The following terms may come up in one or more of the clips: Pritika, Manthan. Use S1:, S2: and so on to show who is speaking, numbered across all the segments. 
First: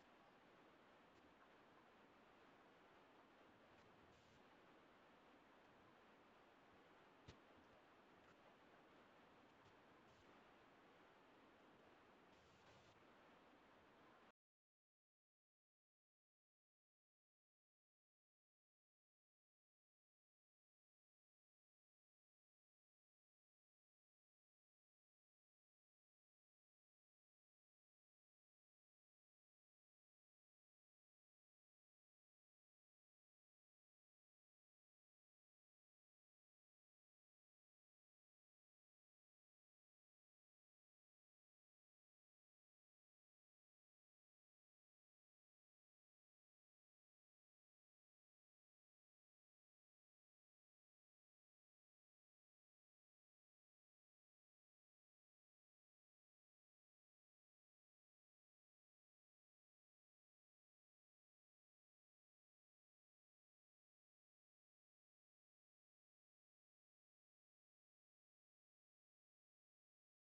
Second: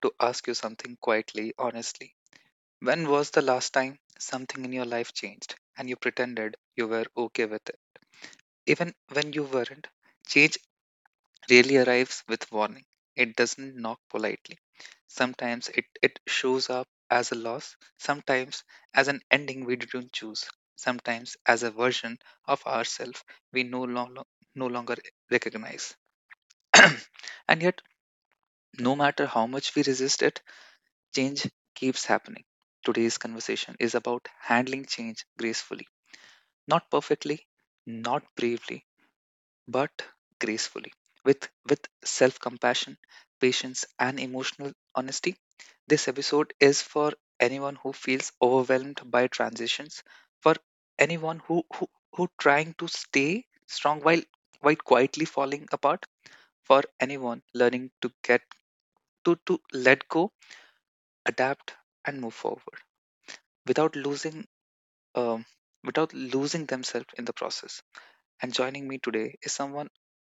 S1: to ask you something quietly, honestly. When was the last time something in your life changed and you pretended you were okay with it? Even when you weren't, change really arrives with warning. It doesn't knock politely. Sometimes it shows up as a loss, sometimes as an ending we didn't choose, sometimes as a version of ourselves we no longer recognize. And yet, no matter how much we resist it, change keeps happening. Today's conversation is about handling change gracefully, not perfectly, not bravely, but gracefully. With self-compassion, patience and emotional honesty. This episode is for anyone who feels overwhelmed by transitions, for anyone who trying to stay strong while quietly falling apart, for anyone learning to get to let go, adapt, and move forward without losing um, without losing themselves in the process. And joining me today is someone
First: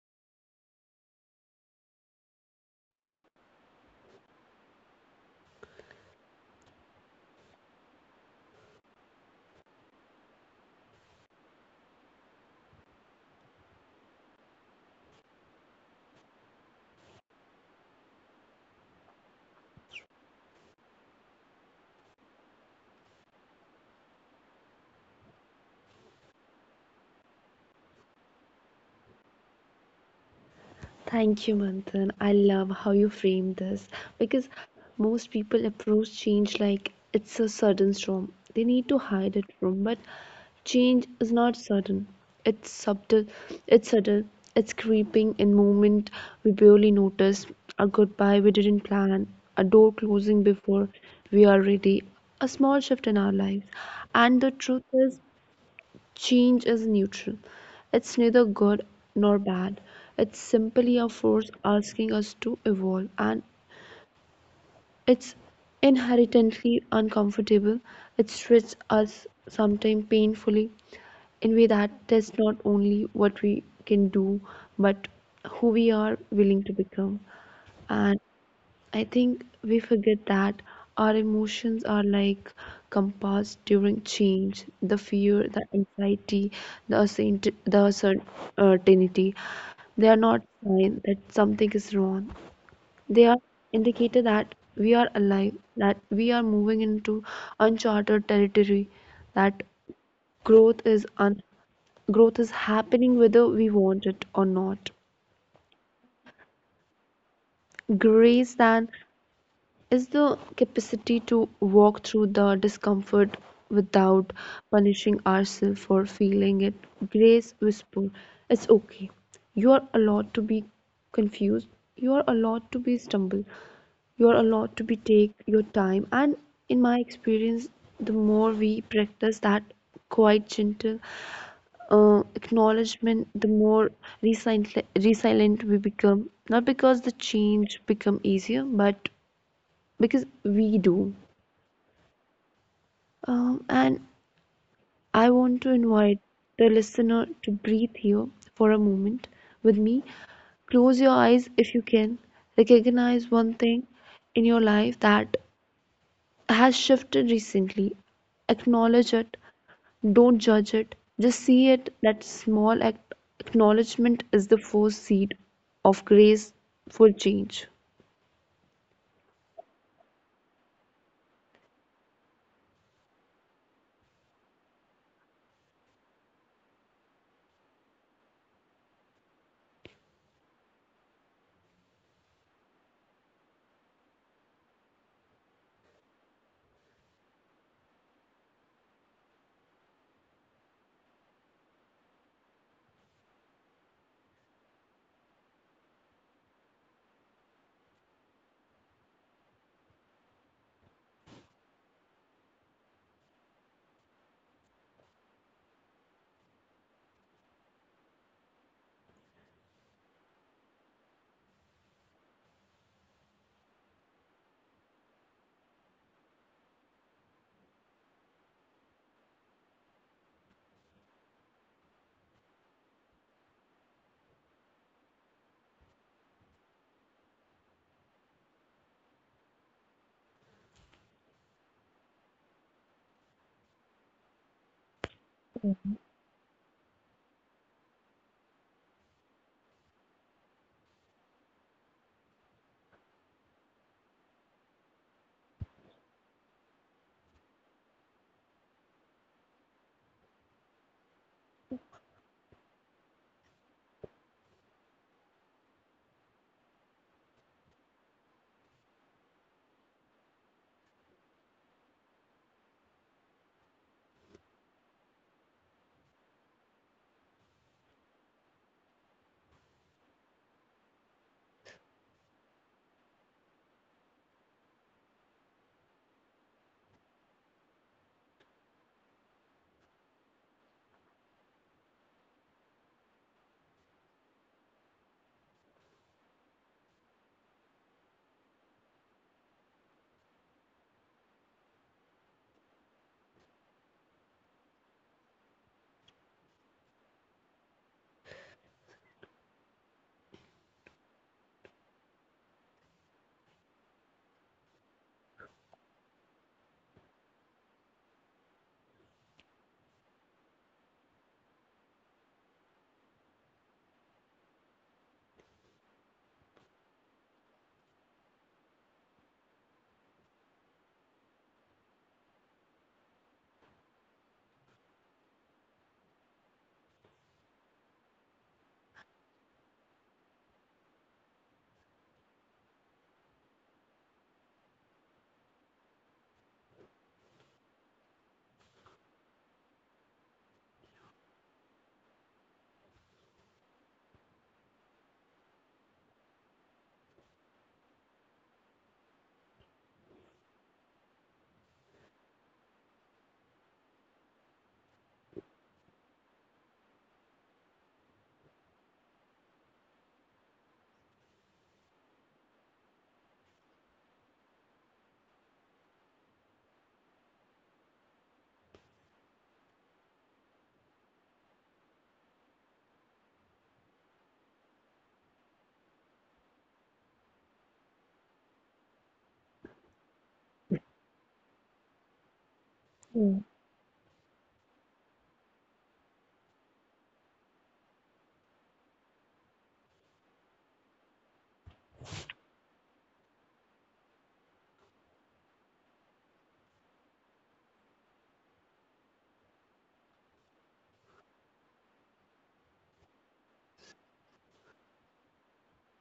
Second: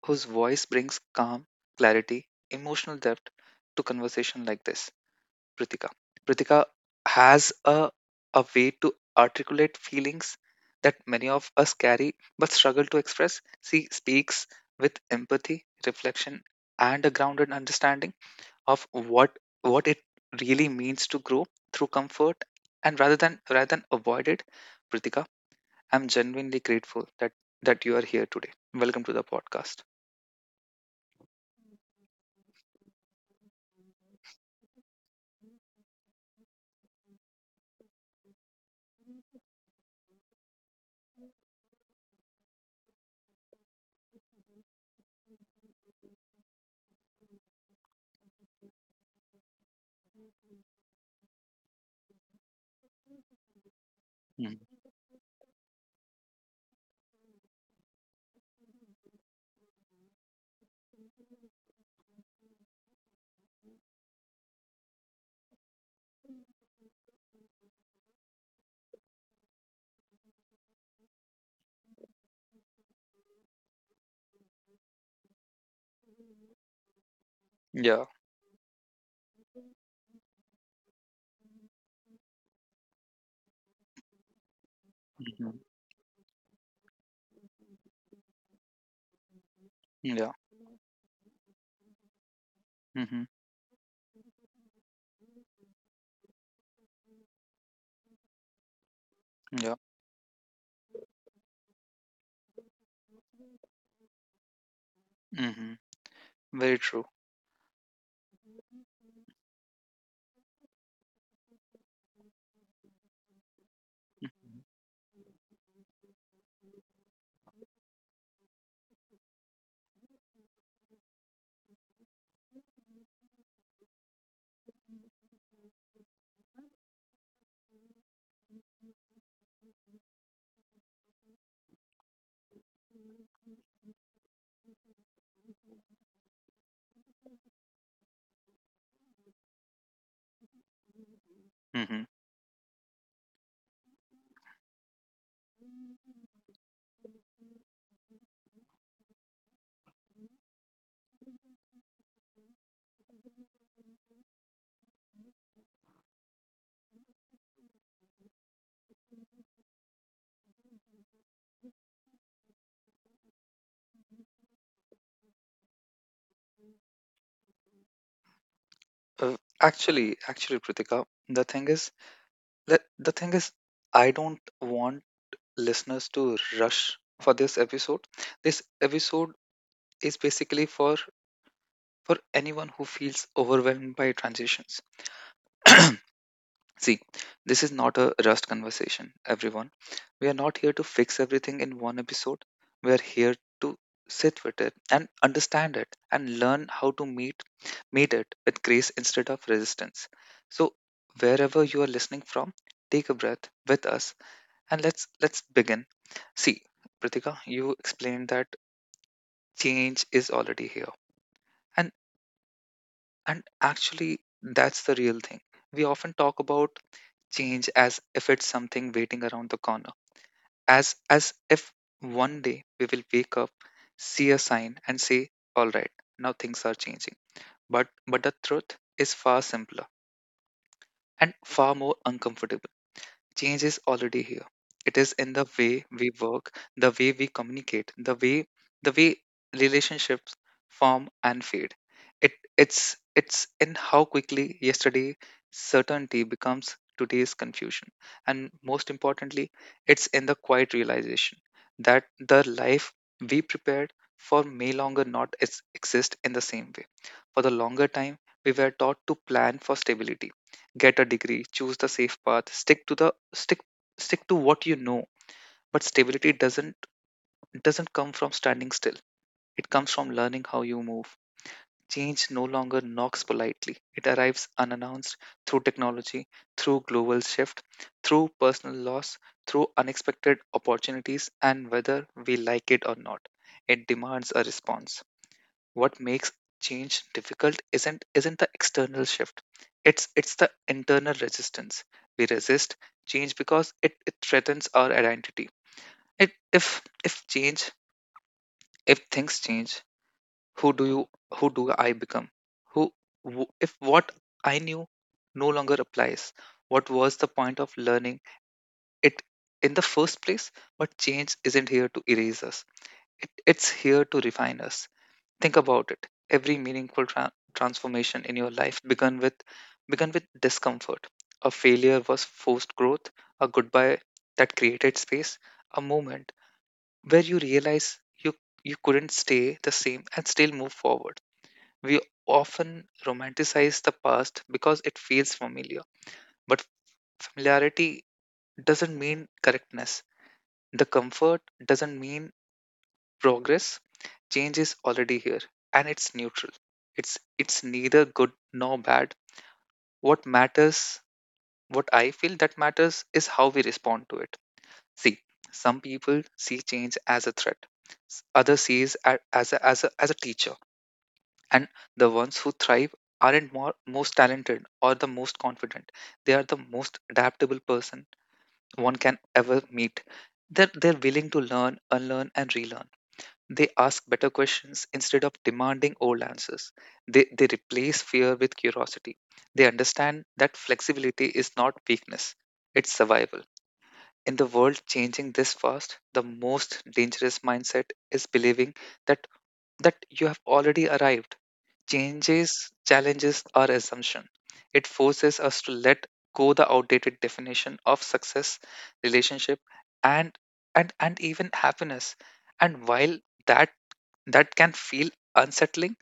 S1: whose voice brings calm, clarity, emotional depth to conversation like this. Pritika pritika has a way to articulate feelings that many of us carry but struggle to express. She speaks with empathy, reflection, and a grounded understanding of what it really means to grow through comfort and rather than avoid it. Pritika, I'm genuinely grateful that you are here today. Welcome to the podcast.
S2: Thank you, Manthan. I love how you frame this, because most people approach change like it's a sudden storm. They need to hide it from, but change is not sudden. It's subtle, it's subtle. It's creeping in moment we barely notice, a goodbye we didn't plan, a door closing before we are ready, a small shift in our lives. And the
S1: Mhm.
S2: truth is, change is neutral. It's neither good nor bad. It's simply a force asking us to evolve, and it's inherently uncomfortable. It stretches us, sometimes painfully, in a way that tests not only what we can do, but who we are willing to become.
S1: Yeah.
S2: And I think we forget that our emotions are like compass during change. The fear,
S1: Mhm.
S2: the anxiety, the uncertainty, they are
S1: Yeah.
S2: not sign that something is wrong.
S1: Hmm.
S2: They are indicator that we are alive, that we are moving into uncharted territory, that
S1: Yeah.
S2: growth is un- growth is happening whether we want it or not.
S1: Hmm. Very true.
S2: Grace then is the capacity to walk through the discomfort without
S1: Hmm.
S2: punishing ourselves for feeling it. Grace whisper, it's okay. You are allowed to be confused. You are allowed to be stumble. You are allowed to be take your time. And in my experience, the more we practice that quite gentle acknowledgement, the more resilient we become. Not because the change become easier, but because we do. And I want to invite the listener to breathe here for a moment with me. Close your eyes if you can. Recognize one thing in your life that has shifted recently. Acknowledge it. Don't judge it. Just see it. That small act, acknowledgement is the first seed of grace for change.
S1: Uh, actually, Pritika, the thing is the thing is, I don't want listeners to rush for this episode. This episode is basically for anyone who feels overwhelmed by transitions. See, this is not a rust conversation, everyone. We are not here to fix everything in one episode. We are here to sit with it and understand it and learn how to meet it with grace instead of resistance. So wherever you are listening from, take a breath with us and let's begin. See, Pritika, you explained that change is already here. And And actually, that's the real thing. We often talk about change as if it's something waiting around the corner, as if one day we will wake up, see a sign, and say, "All right, now things are changing." But the truth is far simpler and far more uncomfortable. Change is already here. It is in the way we work, the way we communicate, the way relationships form and fade. It's in how quickly yesterday certainty becomes today's confusion. And most importantly, it's in the quiet realization that the life we prepared for may longer not exist in the same way. For the longer time, we were taught to plan for stability, get a degree, choose the safe path, stick stick to what you know. But stability doesn't come from standing still, it comes from learning how you move. Change no longer knocks politely, it arrives unannounced through technology, through global shift, through personal loss, through unexpected opportunities. And whether we like it or not, it demands a response. What makes change difficult isn't the external shift, it's the internal resistance. We resist change because it threatens our identity. It, if change, if things change, who do you, who do I become? who if what I knew no longer applies, what was the point of learning it in the first place? But change isn't here to erase us, it's here to refine us. Think about it. Every meaningful transformation in your life began with discomfort. A failure was forced growth, a goodbye that created space, a moment where you realize you you couldn't stay the same and still move forward. We often romanticize the past because it feels familiar, but familiarity doesn't mean correctness. The comfort doesn't mean progress. Change is already here, and it's neutral. It's neither good nor bad. What matters what i feel that matters is how we respond to it. See, some people see change as a threat, others sees a- as a, as a as a teacher. And the ones who thrive aren't most talented or the most confident, they are the most adaptable person one can ever meet. They're willing to learn, unlearn, and relearn. They ask better questions instead of demanding old answers. They replace fear with curiosity. They understand that flexibility is not weakness, it's survival. In the world changing this fast, the most dangerous mindset is believing that, that you have already arrived. Changes challenges our assumption. It forces us to let go the outdated definition of success, relationship, and and even happiness. And while that that can feel unsettling,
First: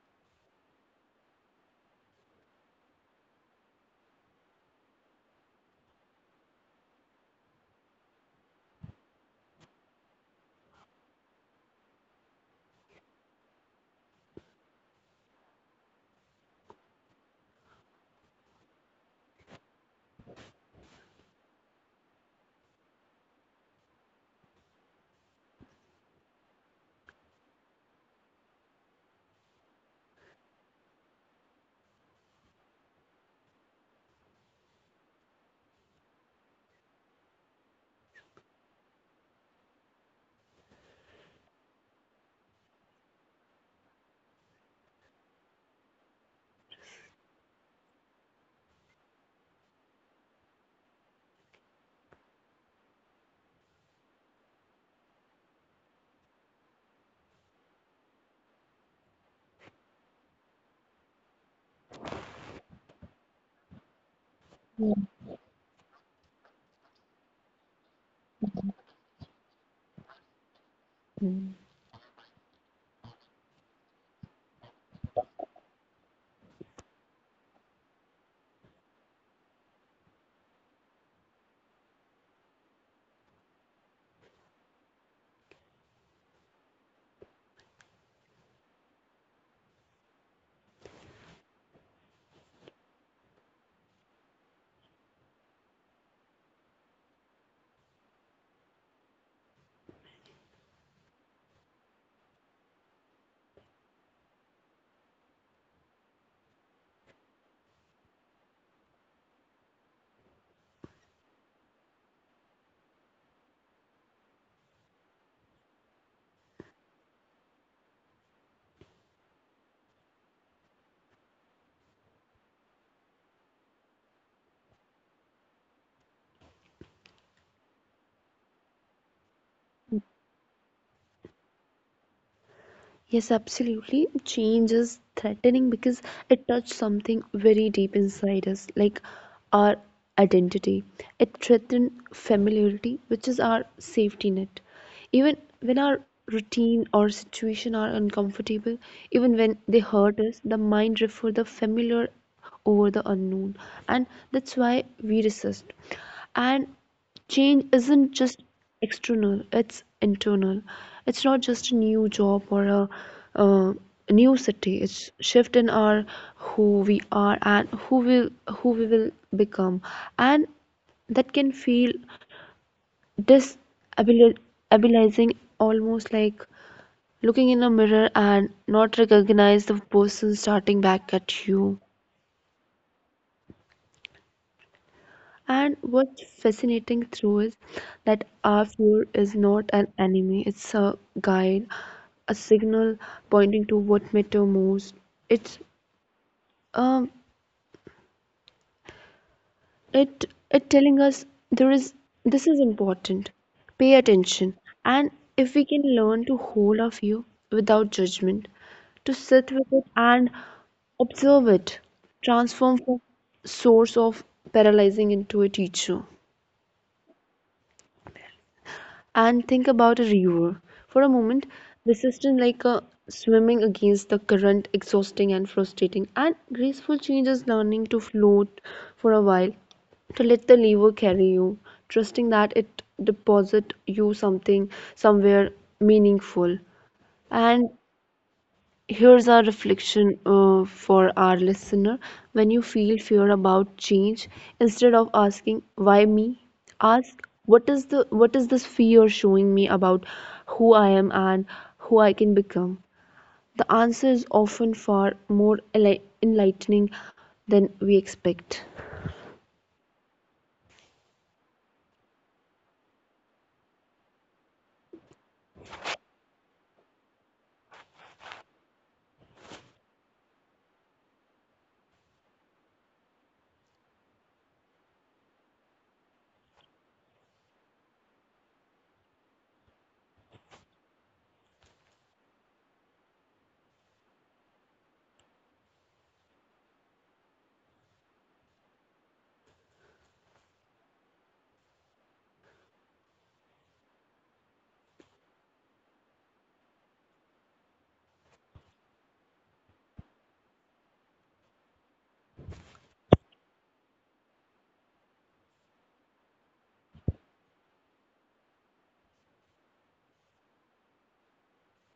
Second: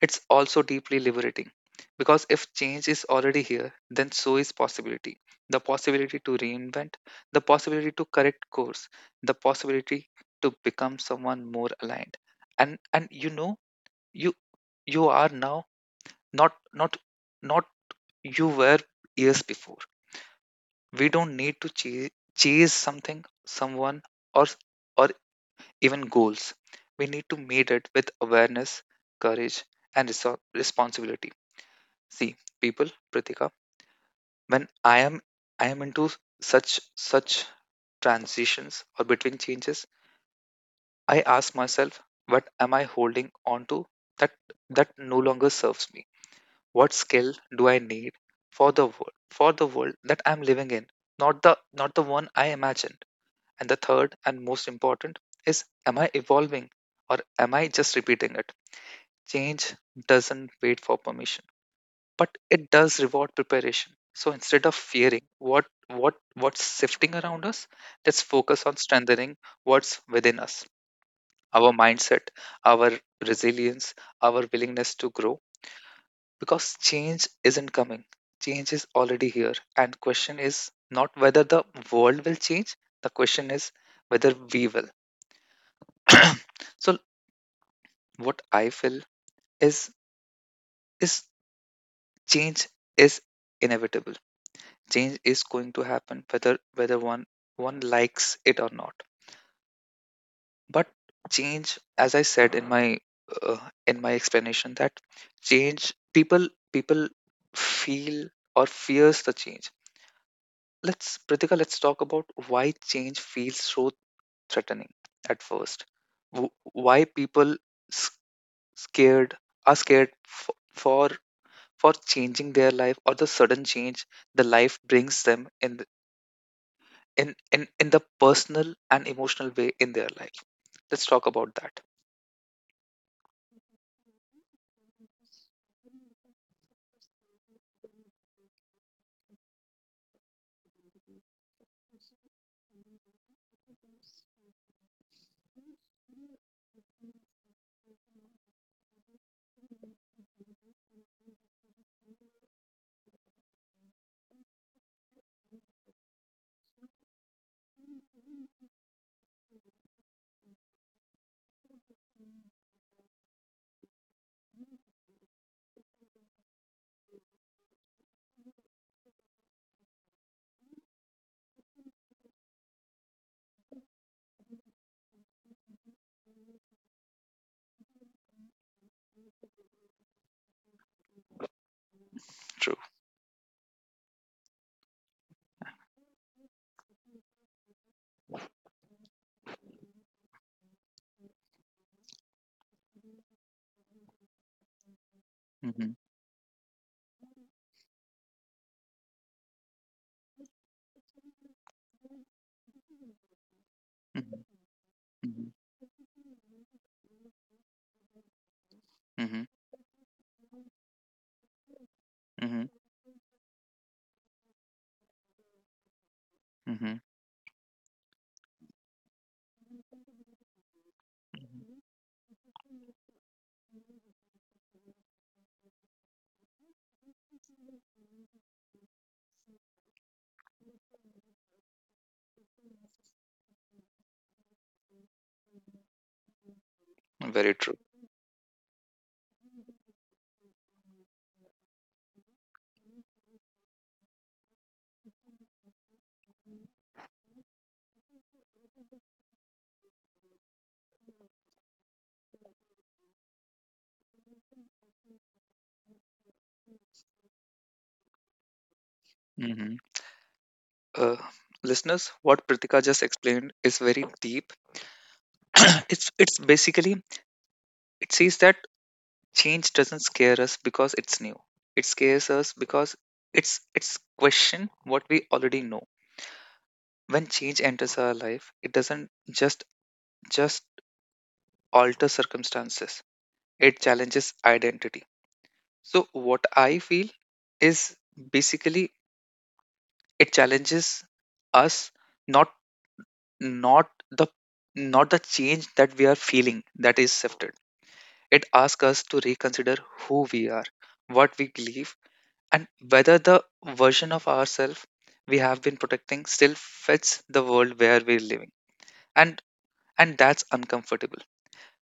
S1: it's also deeply liberating. Because if change is already here, then so is possibility. The possibility to reinvent, the possibility to correct course, the possibility to become someone more aligned. And you you are now not not not you were years before. We don't need to chase something, someone, or or even goals. We need to meet it with awareness, courage, and responsibility. See, people, Pritika, when I am into such transitions or between changes, I ask myself, what am I holding on to that that no longer serves me? What skill do I need for the world that I'm living in? Not the one I imagined. And the third and most important is, am I evolving or am I just repeating it? Change doesn't wait for permission, but it does reward preparation. So instead of fearing what's shifting around us, let's focus on strengthening what's within us, our mindset, our resilience, our willingness to grow. Because change isn't coming. Change is already here. And question is not whether the world will change, the question is whether we will. So what I feel is is change is inevitable. Change is going to happen whether one likes it or not. But change, as I said in my uh, explanation, that change, people people feel or fears the change. Let's Pritika, let's talk about why change feels so threatening at first. Why people s- scared are scared for for changing their life or the sudden change the life brings them in in the personal and emotional way in their life. Let's talk about that.
S2: Yes, absolutely. Change is threatening because it touches something very deep inside us, like our identity. It threatens familiarity, which is our safety net. Even when our routine or situation are uncomfortable, even when they hurt us, the mind refers the familiar over the unknown, and that's why we resist. And change isn't just external, it's internal. It's not just a new job or uh, a new city, it's shift in our who we are and who we will become. And that can feel destabilizing, almost like looking in a mirror and not recognize the person starting back at you.
S1: True.
S2: And what's fascinating through is that our fear is not an enemy, it's a guide, a signal pointing to what matter most. It's
S1: Mm-hmm.
S2: um it telling us there is this is important. Pay
S1: Hmm.
S2: attention. And
S1: Hmm.
S2: if we can learn to hold our fear without judgment, to sit with it and observe it,
S1: Hmm.
S2: transform from source of paralyzing into a teacher.
S1: Hmm.
S2: And think about a river. For a moment,
S1: Hmm.
S2: this system like swimming against the current, exhausting and frustrating, and graceful changes, learning to float for a while, to let the river carry you, trusting that it deposit you something somewhere meaningful.
S1: Very
S2: And
S1: true.
S2: here's our reflection for our listener. When you feel fear about change, instead of asking why me, ask what is this fear showing me about who I am and who I can become. The answer is often far more enlightening than we expect.
S1: Hmm. uh, Listeners, what Pritika just explained is very deep. It's basically, it says that change doesn't scare us because it's new, it scares us because it's it's question what we already know. When change enters our life, it doesn't just just alter circumstances, it challenges identity. So, what I feel is basically it challenges us, not not the not the change that we are feeling that is shifted. It asks us to reconsider who we are, what we believe, and whether the version of ourselves we have been protecting still fits the world where we're living. And and that's uncomfortable.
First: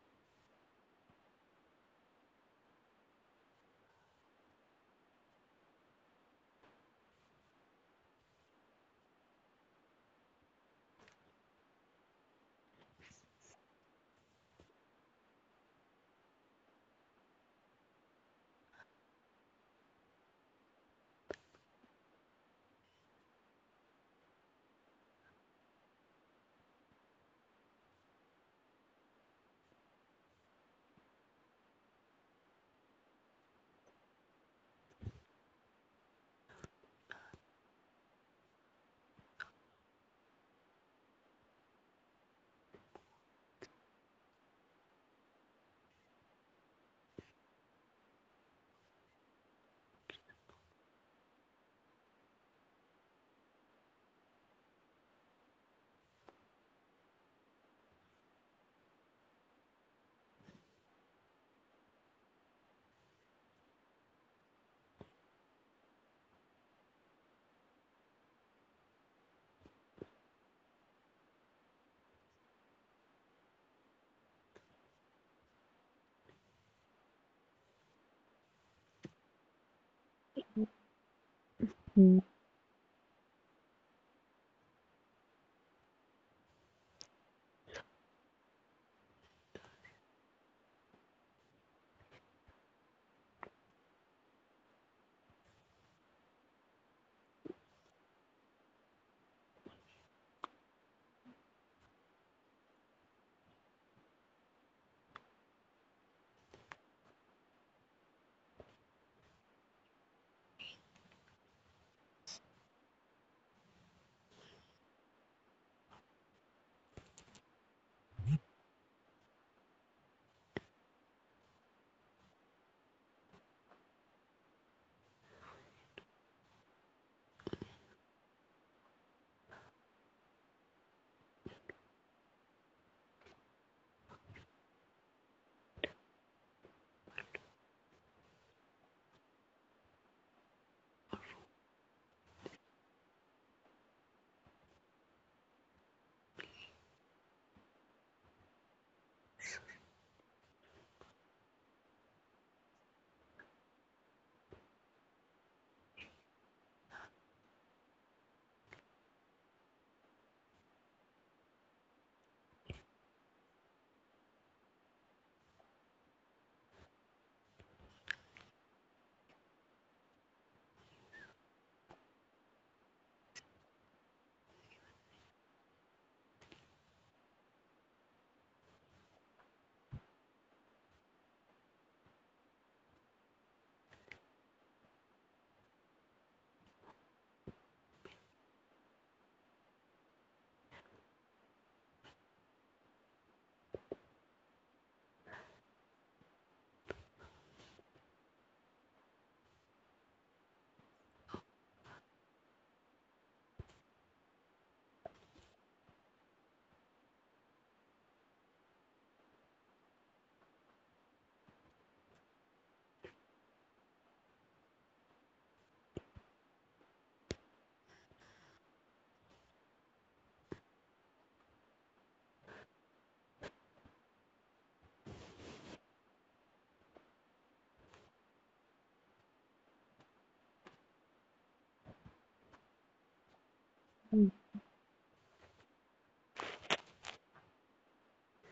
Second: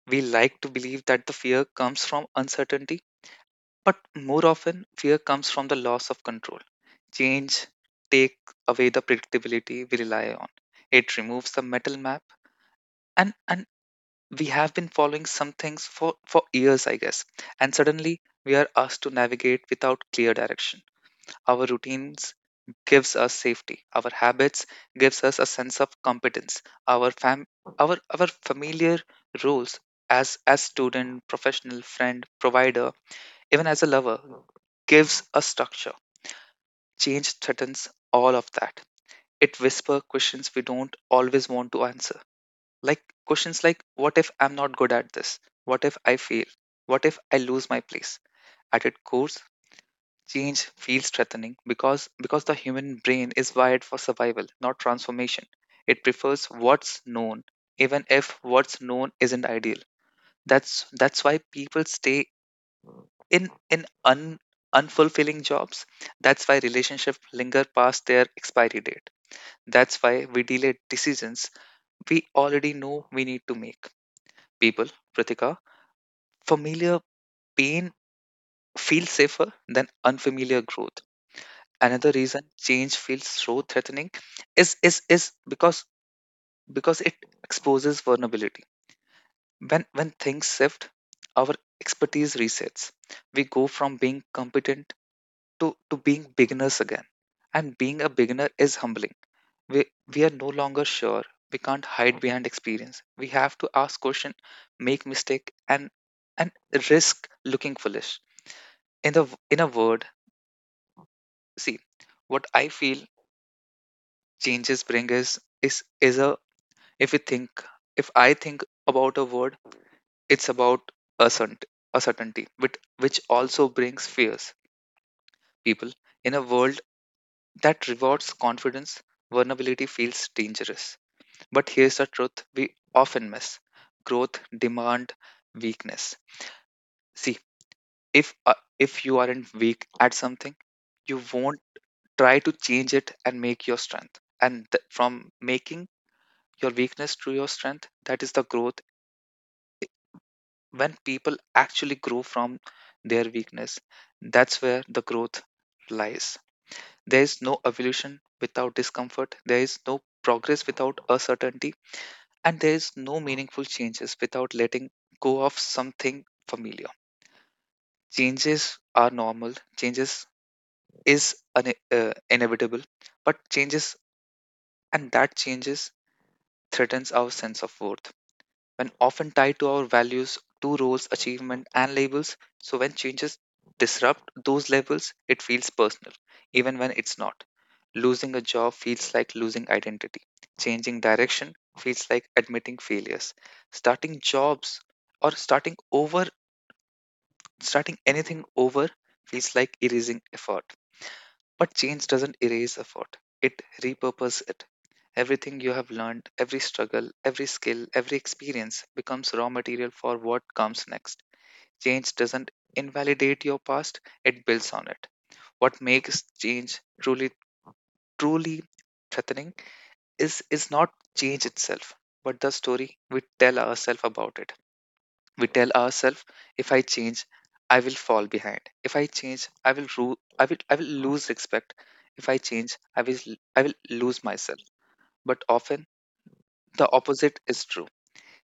S1: We like to believe that the fear comes from uncertainty. But more often, fear comes from the loss of control. Change take away the predictability we rely on. It removes the metal map, and we have been following some things for years, I guess. And suddenly, we are asked to navigate without clear direction. Our routines gives us safety. Our habits gives us a sense of competence. Our fam our familiar roles as student, professional, friend, provider, even as a lover, gives a structure. Change threatens all of that. It whispers questions we don't always want to answer. Like questions like, what if I'm not good at this? What if I fail? What if I lose my place? At its core, change feels threatening because the human brain is wired for survival, not transformation. It prefers what's known, even if what's known isn't ideal. That's why people stay in unfulfilling jobs, that's why relationships linger past their expiry date, that's why we delay decisions we already know we need to make. People, Pratika, familiar pain feels safer than unfamiliar growth. Another
S2: Mm.
S1: reason change feels so threatening is because it exposes vulnerability. When things shift, our expertise resets. We go from being competent to being beginners again, and being a beginner is humbling. We we are no longer sure, we can't hide behind experience, we have to ask question, make mistake, and risk looking foolish in the in a word. See, what I feel changes bring is is a, if you think if I think about a word, it's about a certain a certainty, which also brings fears. People, in a world that rewards confidence, vulnerability feels dangerous. But here's the truth we often miss: growth demand weakness. See, if, uh, if you aren't weak at something, you won't try to change it and make your strength. From making your weakness to your strength, that is the growth. When people actually grow from their weakness, that's where the growth lies. There is no evolution without discomfort, there is no progress without uncertainty and there is no meaningful changes without letting go of something familiar. Changes are normal, changes is inevitable, but changes and that changes threatens our sense of worth. When often tied to our values, to roles, achievement, and labels. So when changes disrupt those labels, it feels personal, even when it's not. Losing a job feels like losing identity. Changing direction feels like admitting failures. Starting jobs or starting over, Starting anything over feels like erasing effort. But change doesn't erase effort, it repurposes it. Everything you have learned, every struggle, every skill, every experience becomes raw material for what comes next. Change doesn't invalidate your past, it builds on it. What makes change truly threatening is not change itself, but the story we tell ourselves about it. We tell ourselves, if I change, I will fall behind. If I change, I will lose respect. If I change, I will lose myself. But often, the opposite is true.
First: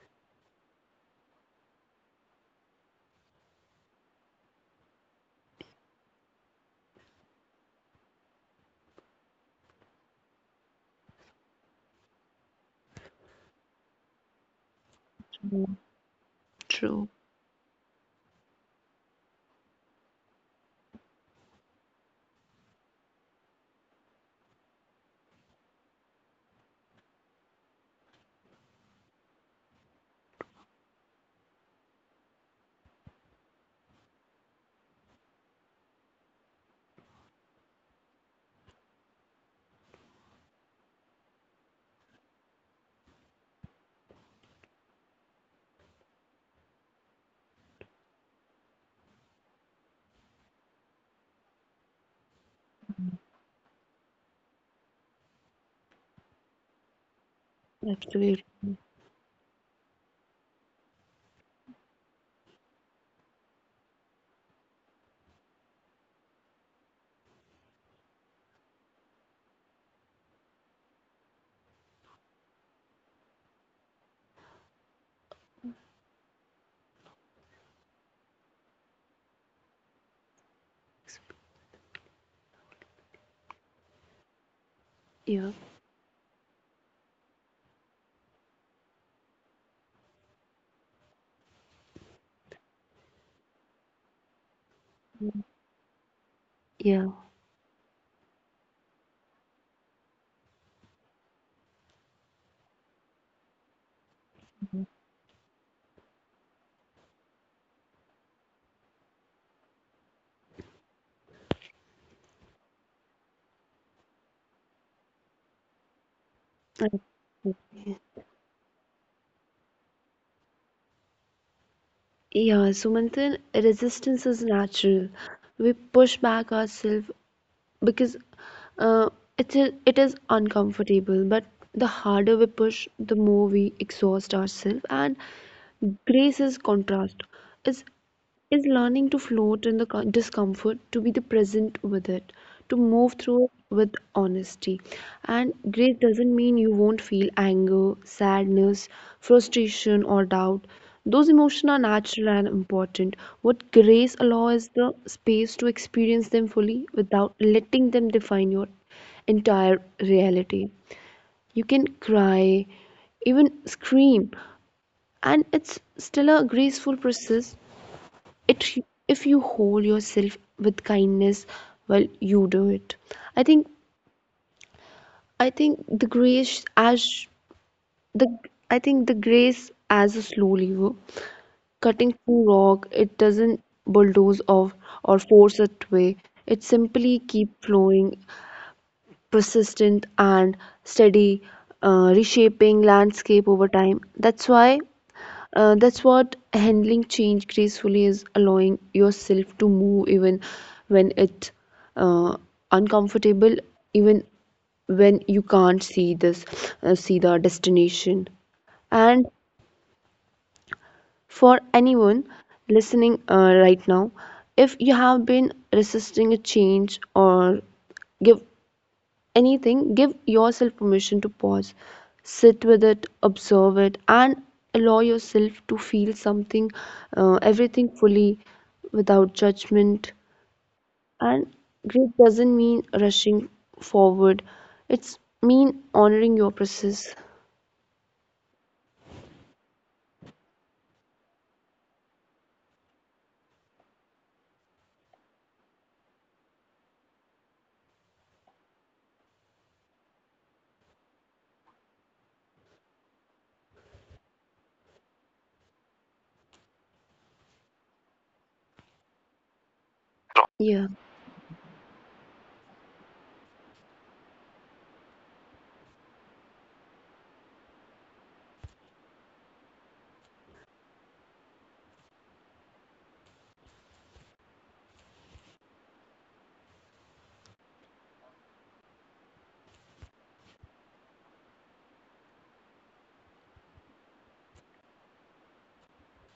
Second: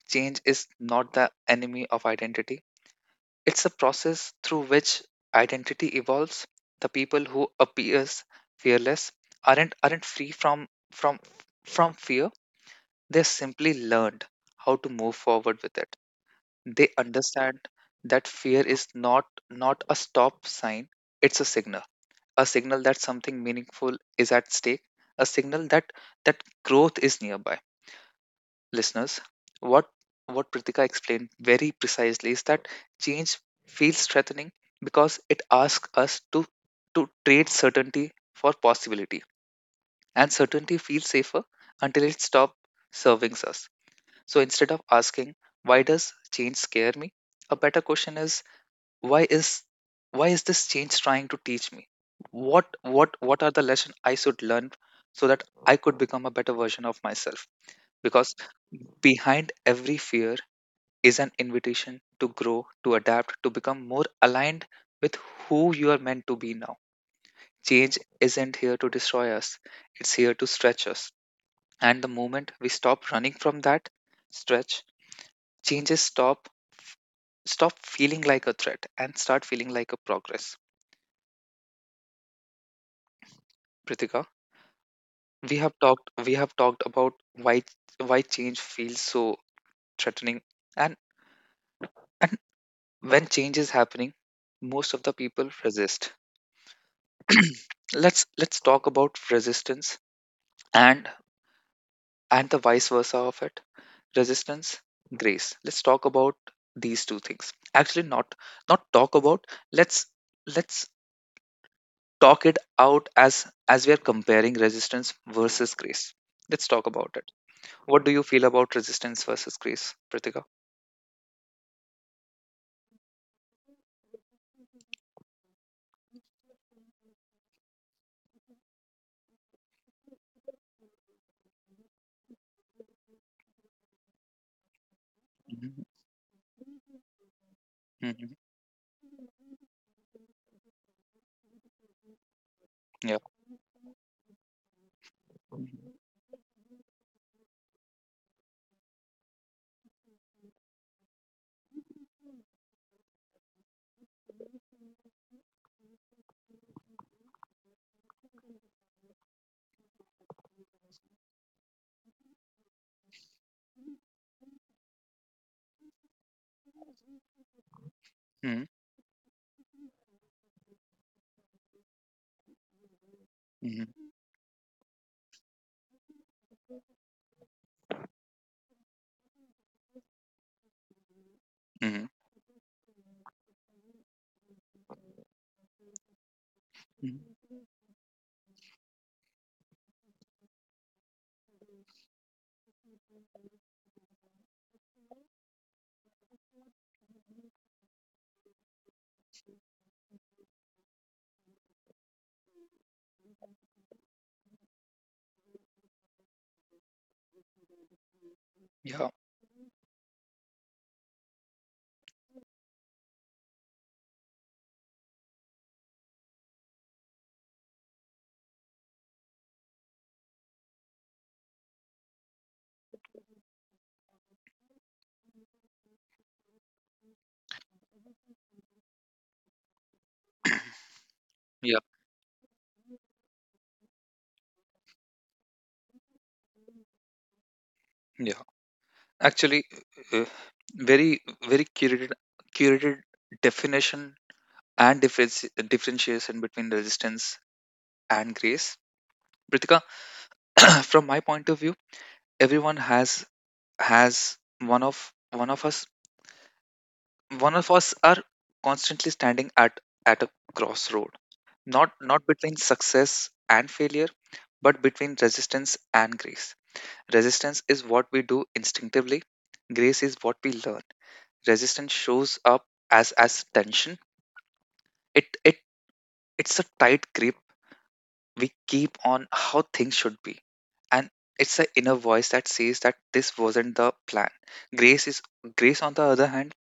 S1: Change is not the enemy of identity. It's a process through which identity evolves. The people who appears fearless aren't free from fear. They simply learned how to move forward with
S2: True.
S1: it. They
S2: True.
S1: understand that fear is not a stop sign. It's a signal. A signal that something meaningful is at stake. A signal that that growth is nearby. Listeners, what what Pritika explained very precisely is that change feels threatening because it asks us to trade certainty for possibility, and certainty feels safer until it stops serving us. So instead of asking why does change scare me, a better question is why is why is this change trying to teach me? What are the lessons I should learn so that I could become a better version of myself? Because
S2: Absolutely.
S1: behind every fear is an invitation to grow, to adapt, to become more aligned with who you are meant to be now. Change isn't here to destroy us, it's here to stretch us. And the moment we stop running from that stretch, changes stop feeling like a threat and start feeling like a progress. Pritika,
S2: Yeah.
S1: we have talked about why why change feels so threatening and when change is happening most of the people resist.
S2: Yeah.
S1: Let's talk about resistance and and the vice versa of it. Resistance, grace, let's talk about these two things. Actually not not talk about let's let's talk it out as we are comparing resistance versus grace. Let's talk
S2: Uh,
S1: about it. What do you feel about resistance versus grace, pritika?
S2: Yeah, so resistance is natural. We push back ourselves because uh, it's it is uncomfortable, but the harder we push, the more we exhaust ourselves. And
S1: hmm
S2: grace is contrast, is is learning to float in the discomfort, to be the present with it, to
S1: yeah
S2: move through it with honesty. And grace doesn't mean you won't feel anger, sadness, frustration, or doubt. Those emotions are natural and important. What grace allows is the space to experience them fully without letting them define your entire reality. You can cry, even scream, and it's still a graceful process, it if you hold yourself with kindness, well you do it. i think
S1: hmm
S2: i think the the grace as a slow lever
S1: hmm
S2: cutting through rock. It doesn't bulldoze off or force its way, it simply
S1: Mhm.
S2: keep flowing, persistent and steady, reshaping landscape over time. That's what handling change gracefully is, allowing yourself to move even when it's uh, uncomfortable, even when you can't see see the destination.
S1: Yeah,
S2: And for anyone listening right now, if you have been resisting a change or give give yourself permission to pause, sit with it, observe it, and allow yourself to feel everything fully without judgment. And
S1: yeah,
S2: grief doesn't mean rushing forward, it's mean honoring your process.
S1: yeah. Actually, uh, very, very curated, curated definition and difference, differentiation between resistance and grace. Pritika, from my point of view, everyone has one of us are constantly standing at a
S2: Yeah,
S1: crossroad, not between success and failure, but between resistance and grace. Resistance is what we do instinctively. Grace is what we learn. Resistance shows up as tension. it it it's a tight grip we keep on how things should be, and it's the inner voice that says that this wasn't the plan. grace is Grace, on the other hand,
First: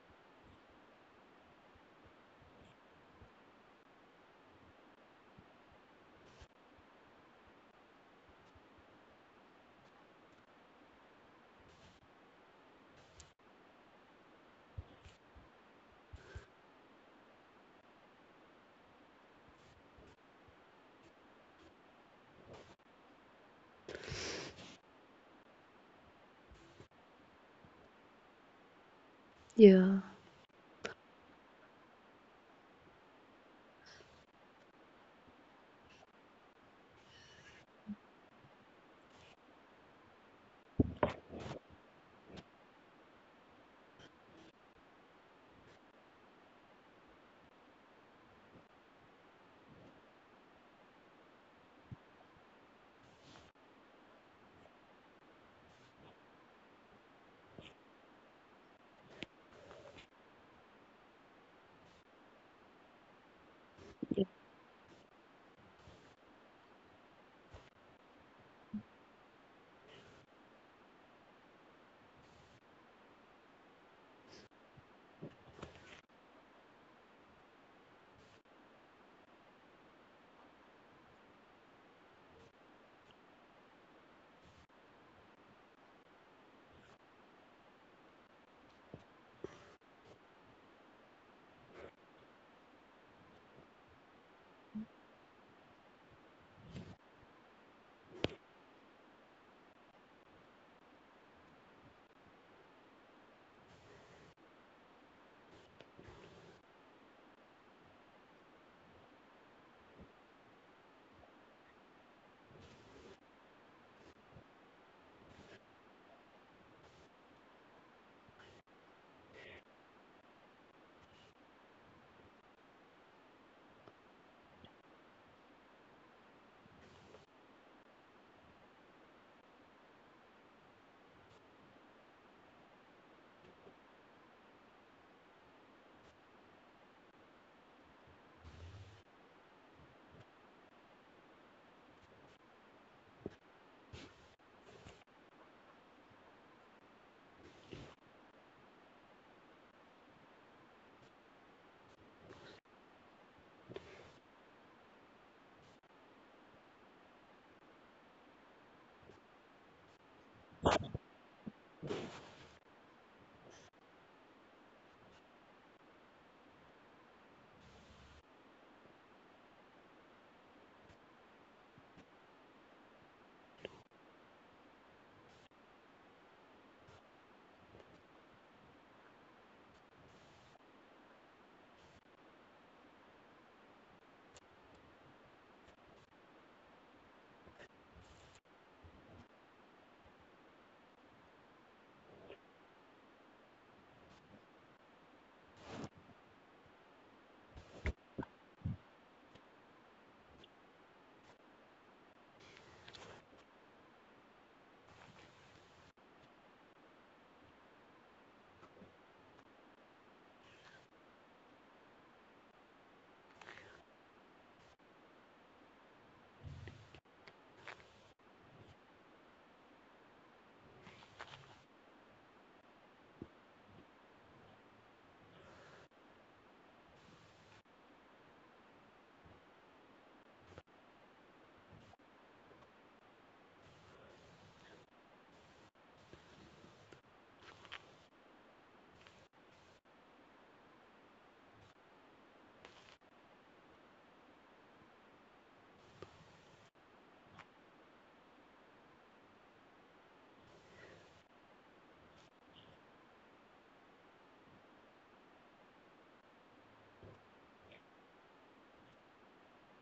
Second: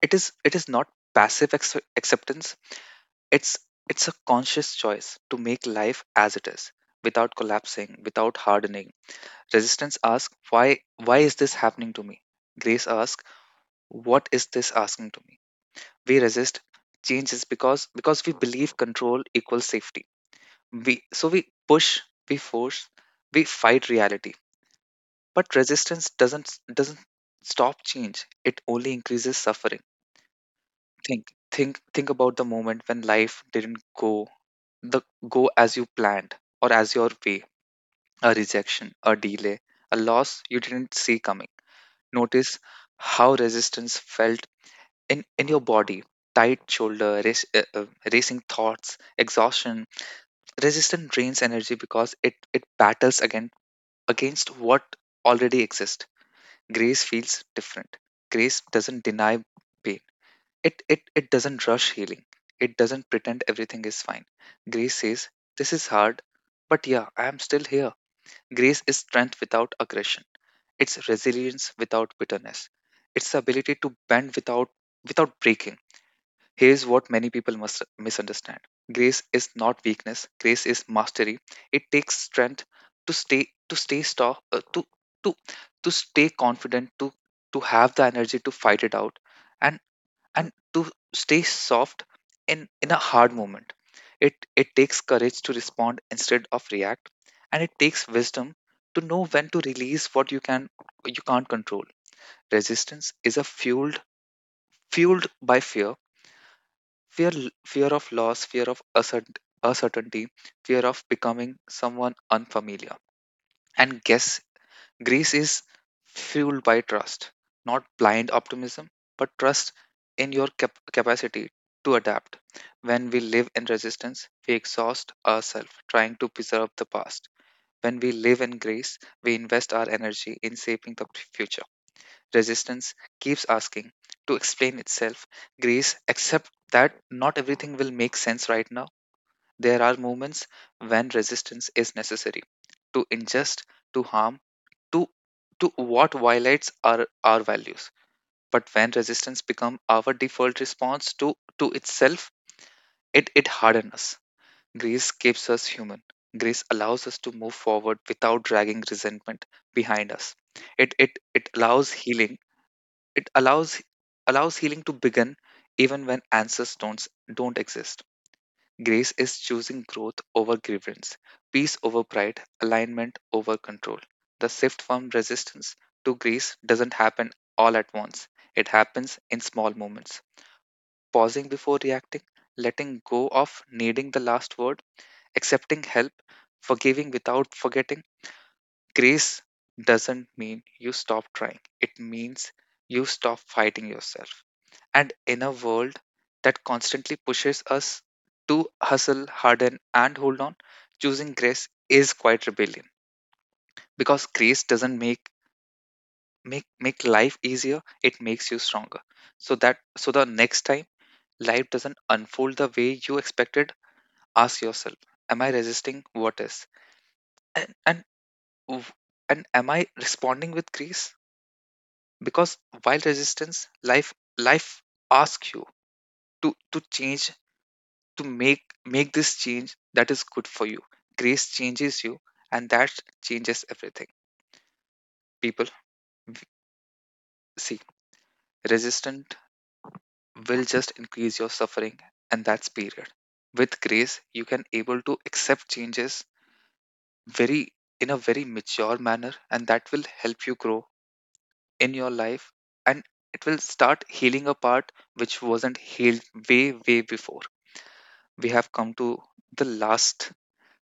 S1: it is not passive acceptance. it's it's a conscious choice to make life as it is, without collapsing, without hardening. Resistance asks why, is this happening to me? Grace asks what is this asking to me? We resist change is because we believe control equals safety. We so we push, we force, we fight reality. But resistance doesn't stop change, it only increases suffering.
S2: yeah.
S1: Think think think about the moment when life didn't go the go as you planned or as your way. A rejection, a delay, a loss you didn't see coming. Notice how resistance felt in your body: tight shoulder, racing thoughts, exhaustion. Resistance drains energy because it battles again against what already exists. Grace feels different. Grace doesn't deny pain, it doesn't rush healing, it doesn't pretend everything is fine. Grace says this is hard, but yeah, I am still here. Grace is strength without aggression, it's resilience without bitterness, it's the ability to bend without breaking. Here's what many people must misunderstand: grace is not weakness, grace is mastery. It takes strength to stay, to stay, stop, uh, to, to, to stay confident, to have the energy to fight it out, and, and to stay soft in a hard moment. It takes courage to respond instead of react, and it takes wisdom to know when to release what you can't control. Resistance is a fueled by fear, fear of loss, fear of uncertainty, fear of becoming someone unfamiliar. And guess, greece is fueled by trust, not blind optimism, but trust in your capacity to adapt. When we live in resistance, we exhaust ourselves trying to preserve the past. When we live in grace, we invest our energy in shaping the future. Resistance keeps asking to explain itself. Grace accept that not everything will make sense right now. There are moments when resistance is necessary, to ingest, to harm, to to what violates our values. But when resistance become our default response to itself, it hardens us. Grace keeps us human. Grace allows us to move forward without dragging resentment behind us. It it it allows healing it allows healing to begin even when answers don't exist. Grace is choosing growth over grievance, peace over pride, alignment over control. The shift from resistance to grace doesn't happen all at once. It happens in small moments. Pausing before reacting, letting go of needing the last word, accepting help, forgiving without forgetting. Grace doesn't mean you stop trying. It means you stop fighting yourself. And in a world that constantly pushes us to hustle, harden, and hold on, choosing grace is quite rebellion, because grace doesn't make life easier; it makes you stronger. So the next time life doesn't unfold the way you expected, ask yourself: Am I resisting what is? And w- and am I responding with grace? Because while resistance, life asks you to change, to make this change that is good for you, grace changes you, and that changes everything. People, w- see, resistant will just increase your suffering, and that's period. With grace you can able to accept changes very in a very mature manner, and that will help you grow in your life, and it will start healing a part which wasn't healed way way before. We have come to the last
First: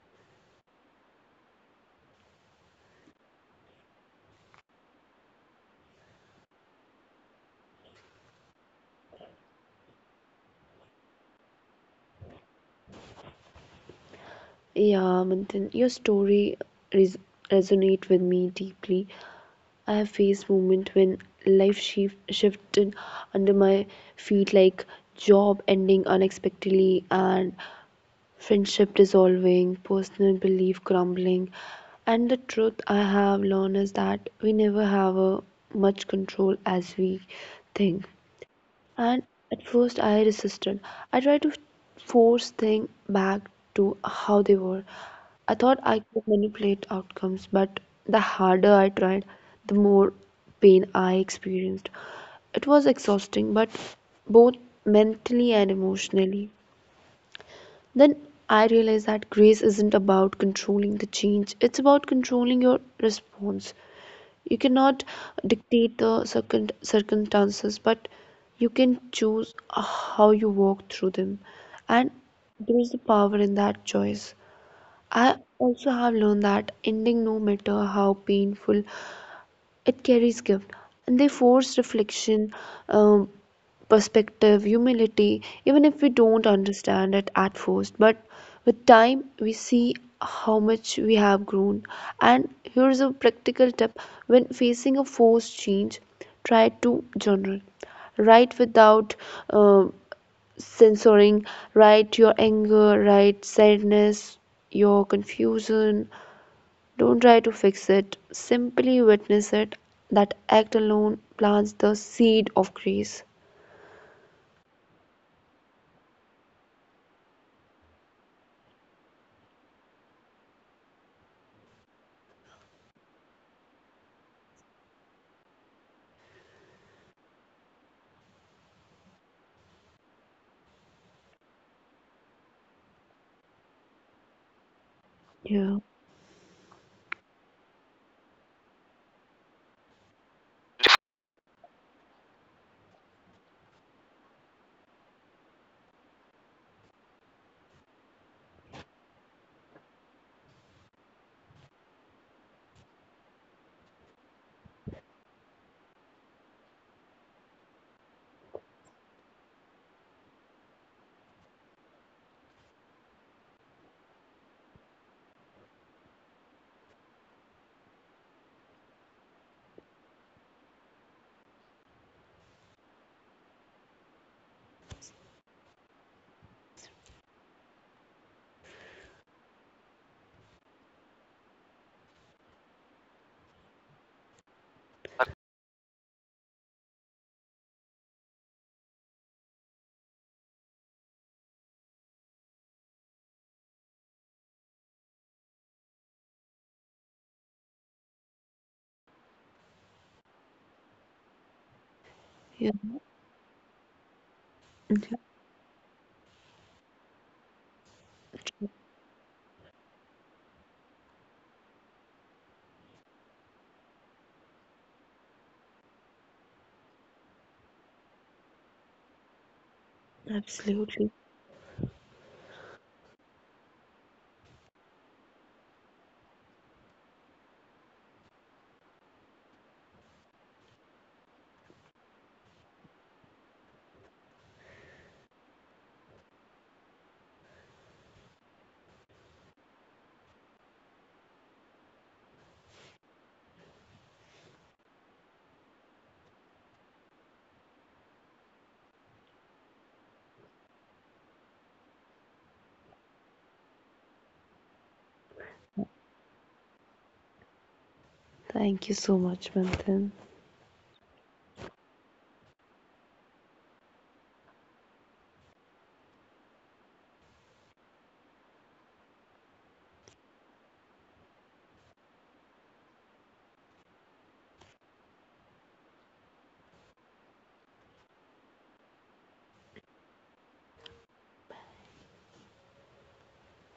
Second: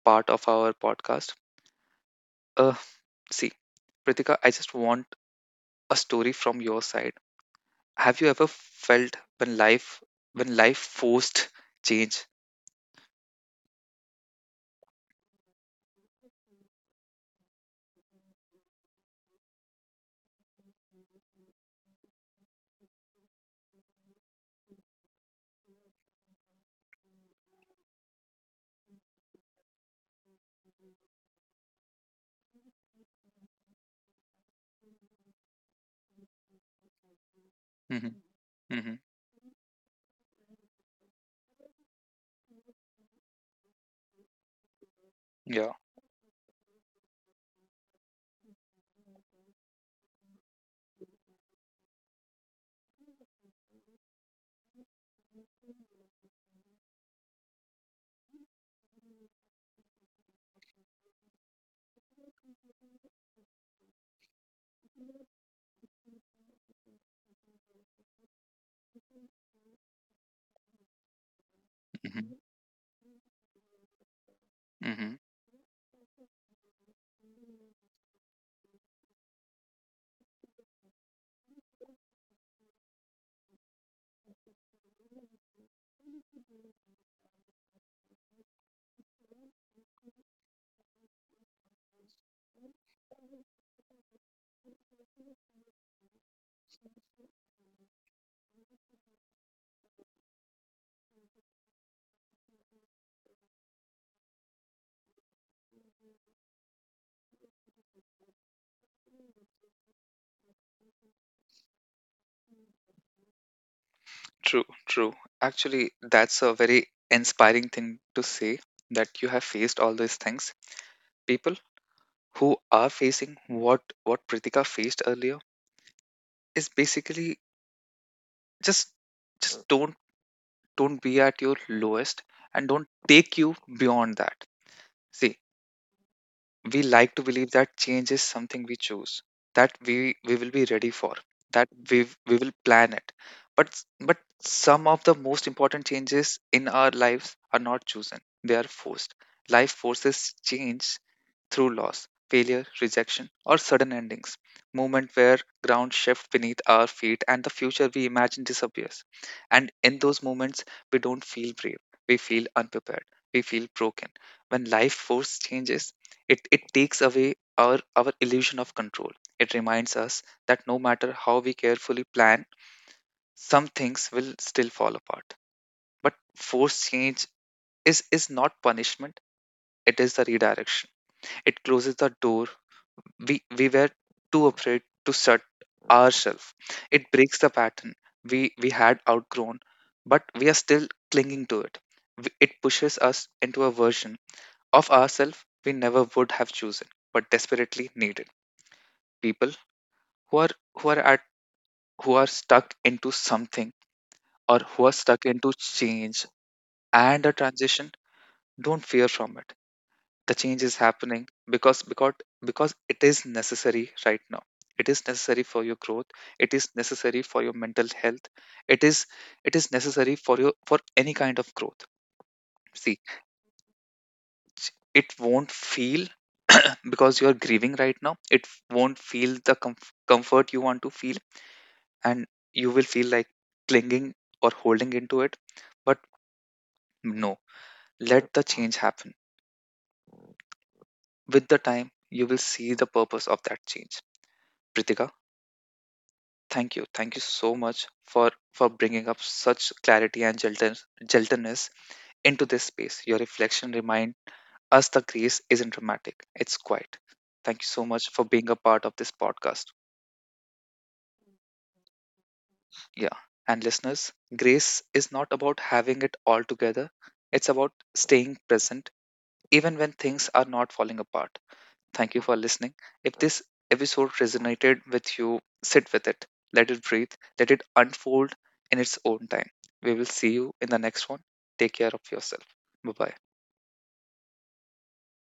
S1: part of our podcast. Uh, See, Pritika, I just want a story from your side. Have you ever felt when life forced change?
S2: Yeah, Manthan, your story res- resonate with me deeply. I have faced moment when life shifted under my feet, like job ending unexpectedly and friendship dissolving, personal belief crumbling. And the truth I have learned is that we never have a much control as we think.
S1: hmm hmm
S2: And at first I resisted. I tried to force things back to how they were. I thought
S1: Yeah.
S2: I could manipulate outcomes, but the harder I tried, the more pain I experienced. It was exhausting, but both mentally and emotionally. Then I realized that grace isn't about controlling the change, it's about controlling your response. You cannot dictate the circumstances, but you can choose how you walk through them. And
S1: hmm
S2: there is the power in that choice.
S1: hmm
S2: I also have learned that ending, no matter how painful, it carries gift. And they force reflection, um, perspective, humility, even if we don't understand it at first. But with time, we see how much we have grown. And here's a practical tip, when facing a forced change, try to journal. Write without uh, censoring, write your anger, write sadness, your confusion. Don't try to fix it, simply witness it. That act alone plants the seed of grace.
S1: True, true. Actually, that's a very inspiring thing to say that you have faced all these things. People who are facing what Pritika faced earlier is basically just just don't be at your lowest and don't take you beyond that. See,
S2: Yeah.
S1: we like to believe that change is something we choose, that we will be ready for, that we will plan it, but but some of the most important changes in our lives are not chosen, they are forced. Life forces change through loss, failure, rejection, or sudden endings. Moment where ground shifts beneath our feet and the future we imagine disappears. And in those moments, we don't feel brave. We feel unprepared. We feel broken. When life force changes, it takes away our illusion of control. It reminds us that no matter how we carefully plan, some things will still fall apart. But forced change is not punishment, it is the redirection. It closes the door we were too afraid to shut ourselves. It breaks the pattern we had outgrown, but we are still clinging to it. It pushes us into a version of ourselves we never would have chosen but desperately needed. People who are who are at who are stuck into something, or who are stuck into change and a transition, don't fear from it. The change is happening because because because it is necessary right now. It is necessary for your growth, it is necessary for your mental health, it is it is necessary for your for
S2: Absolutely.
S1: any kind of growth. See, ch- it won't feel because you are grieving right now, it won't feel the comfort you want to feel, and you will feel like clinging or holding into it, but no, let the change happen. With the time, you will see the purpose of that change. Pritika, thank you. Thank you so much for bringing up such clarity and gentleness into this space. Your reflection remind us the grace isn't dramatic. It's quiet. Thank you so much for being a
S2: Thank you
S1: part of
S2: so
S1: this
S2: much,
S1: podcast.
S2: Manthan.
S1: Yeah. And listeners, grace is not about having it all together. It's about staying present even when things are not falling apart. Thank you for listening. If this episode resonated with you, sit with it, let it breathe, let it unfold in its own time. We will see you in the next one. Take care of yourself. Bye bye.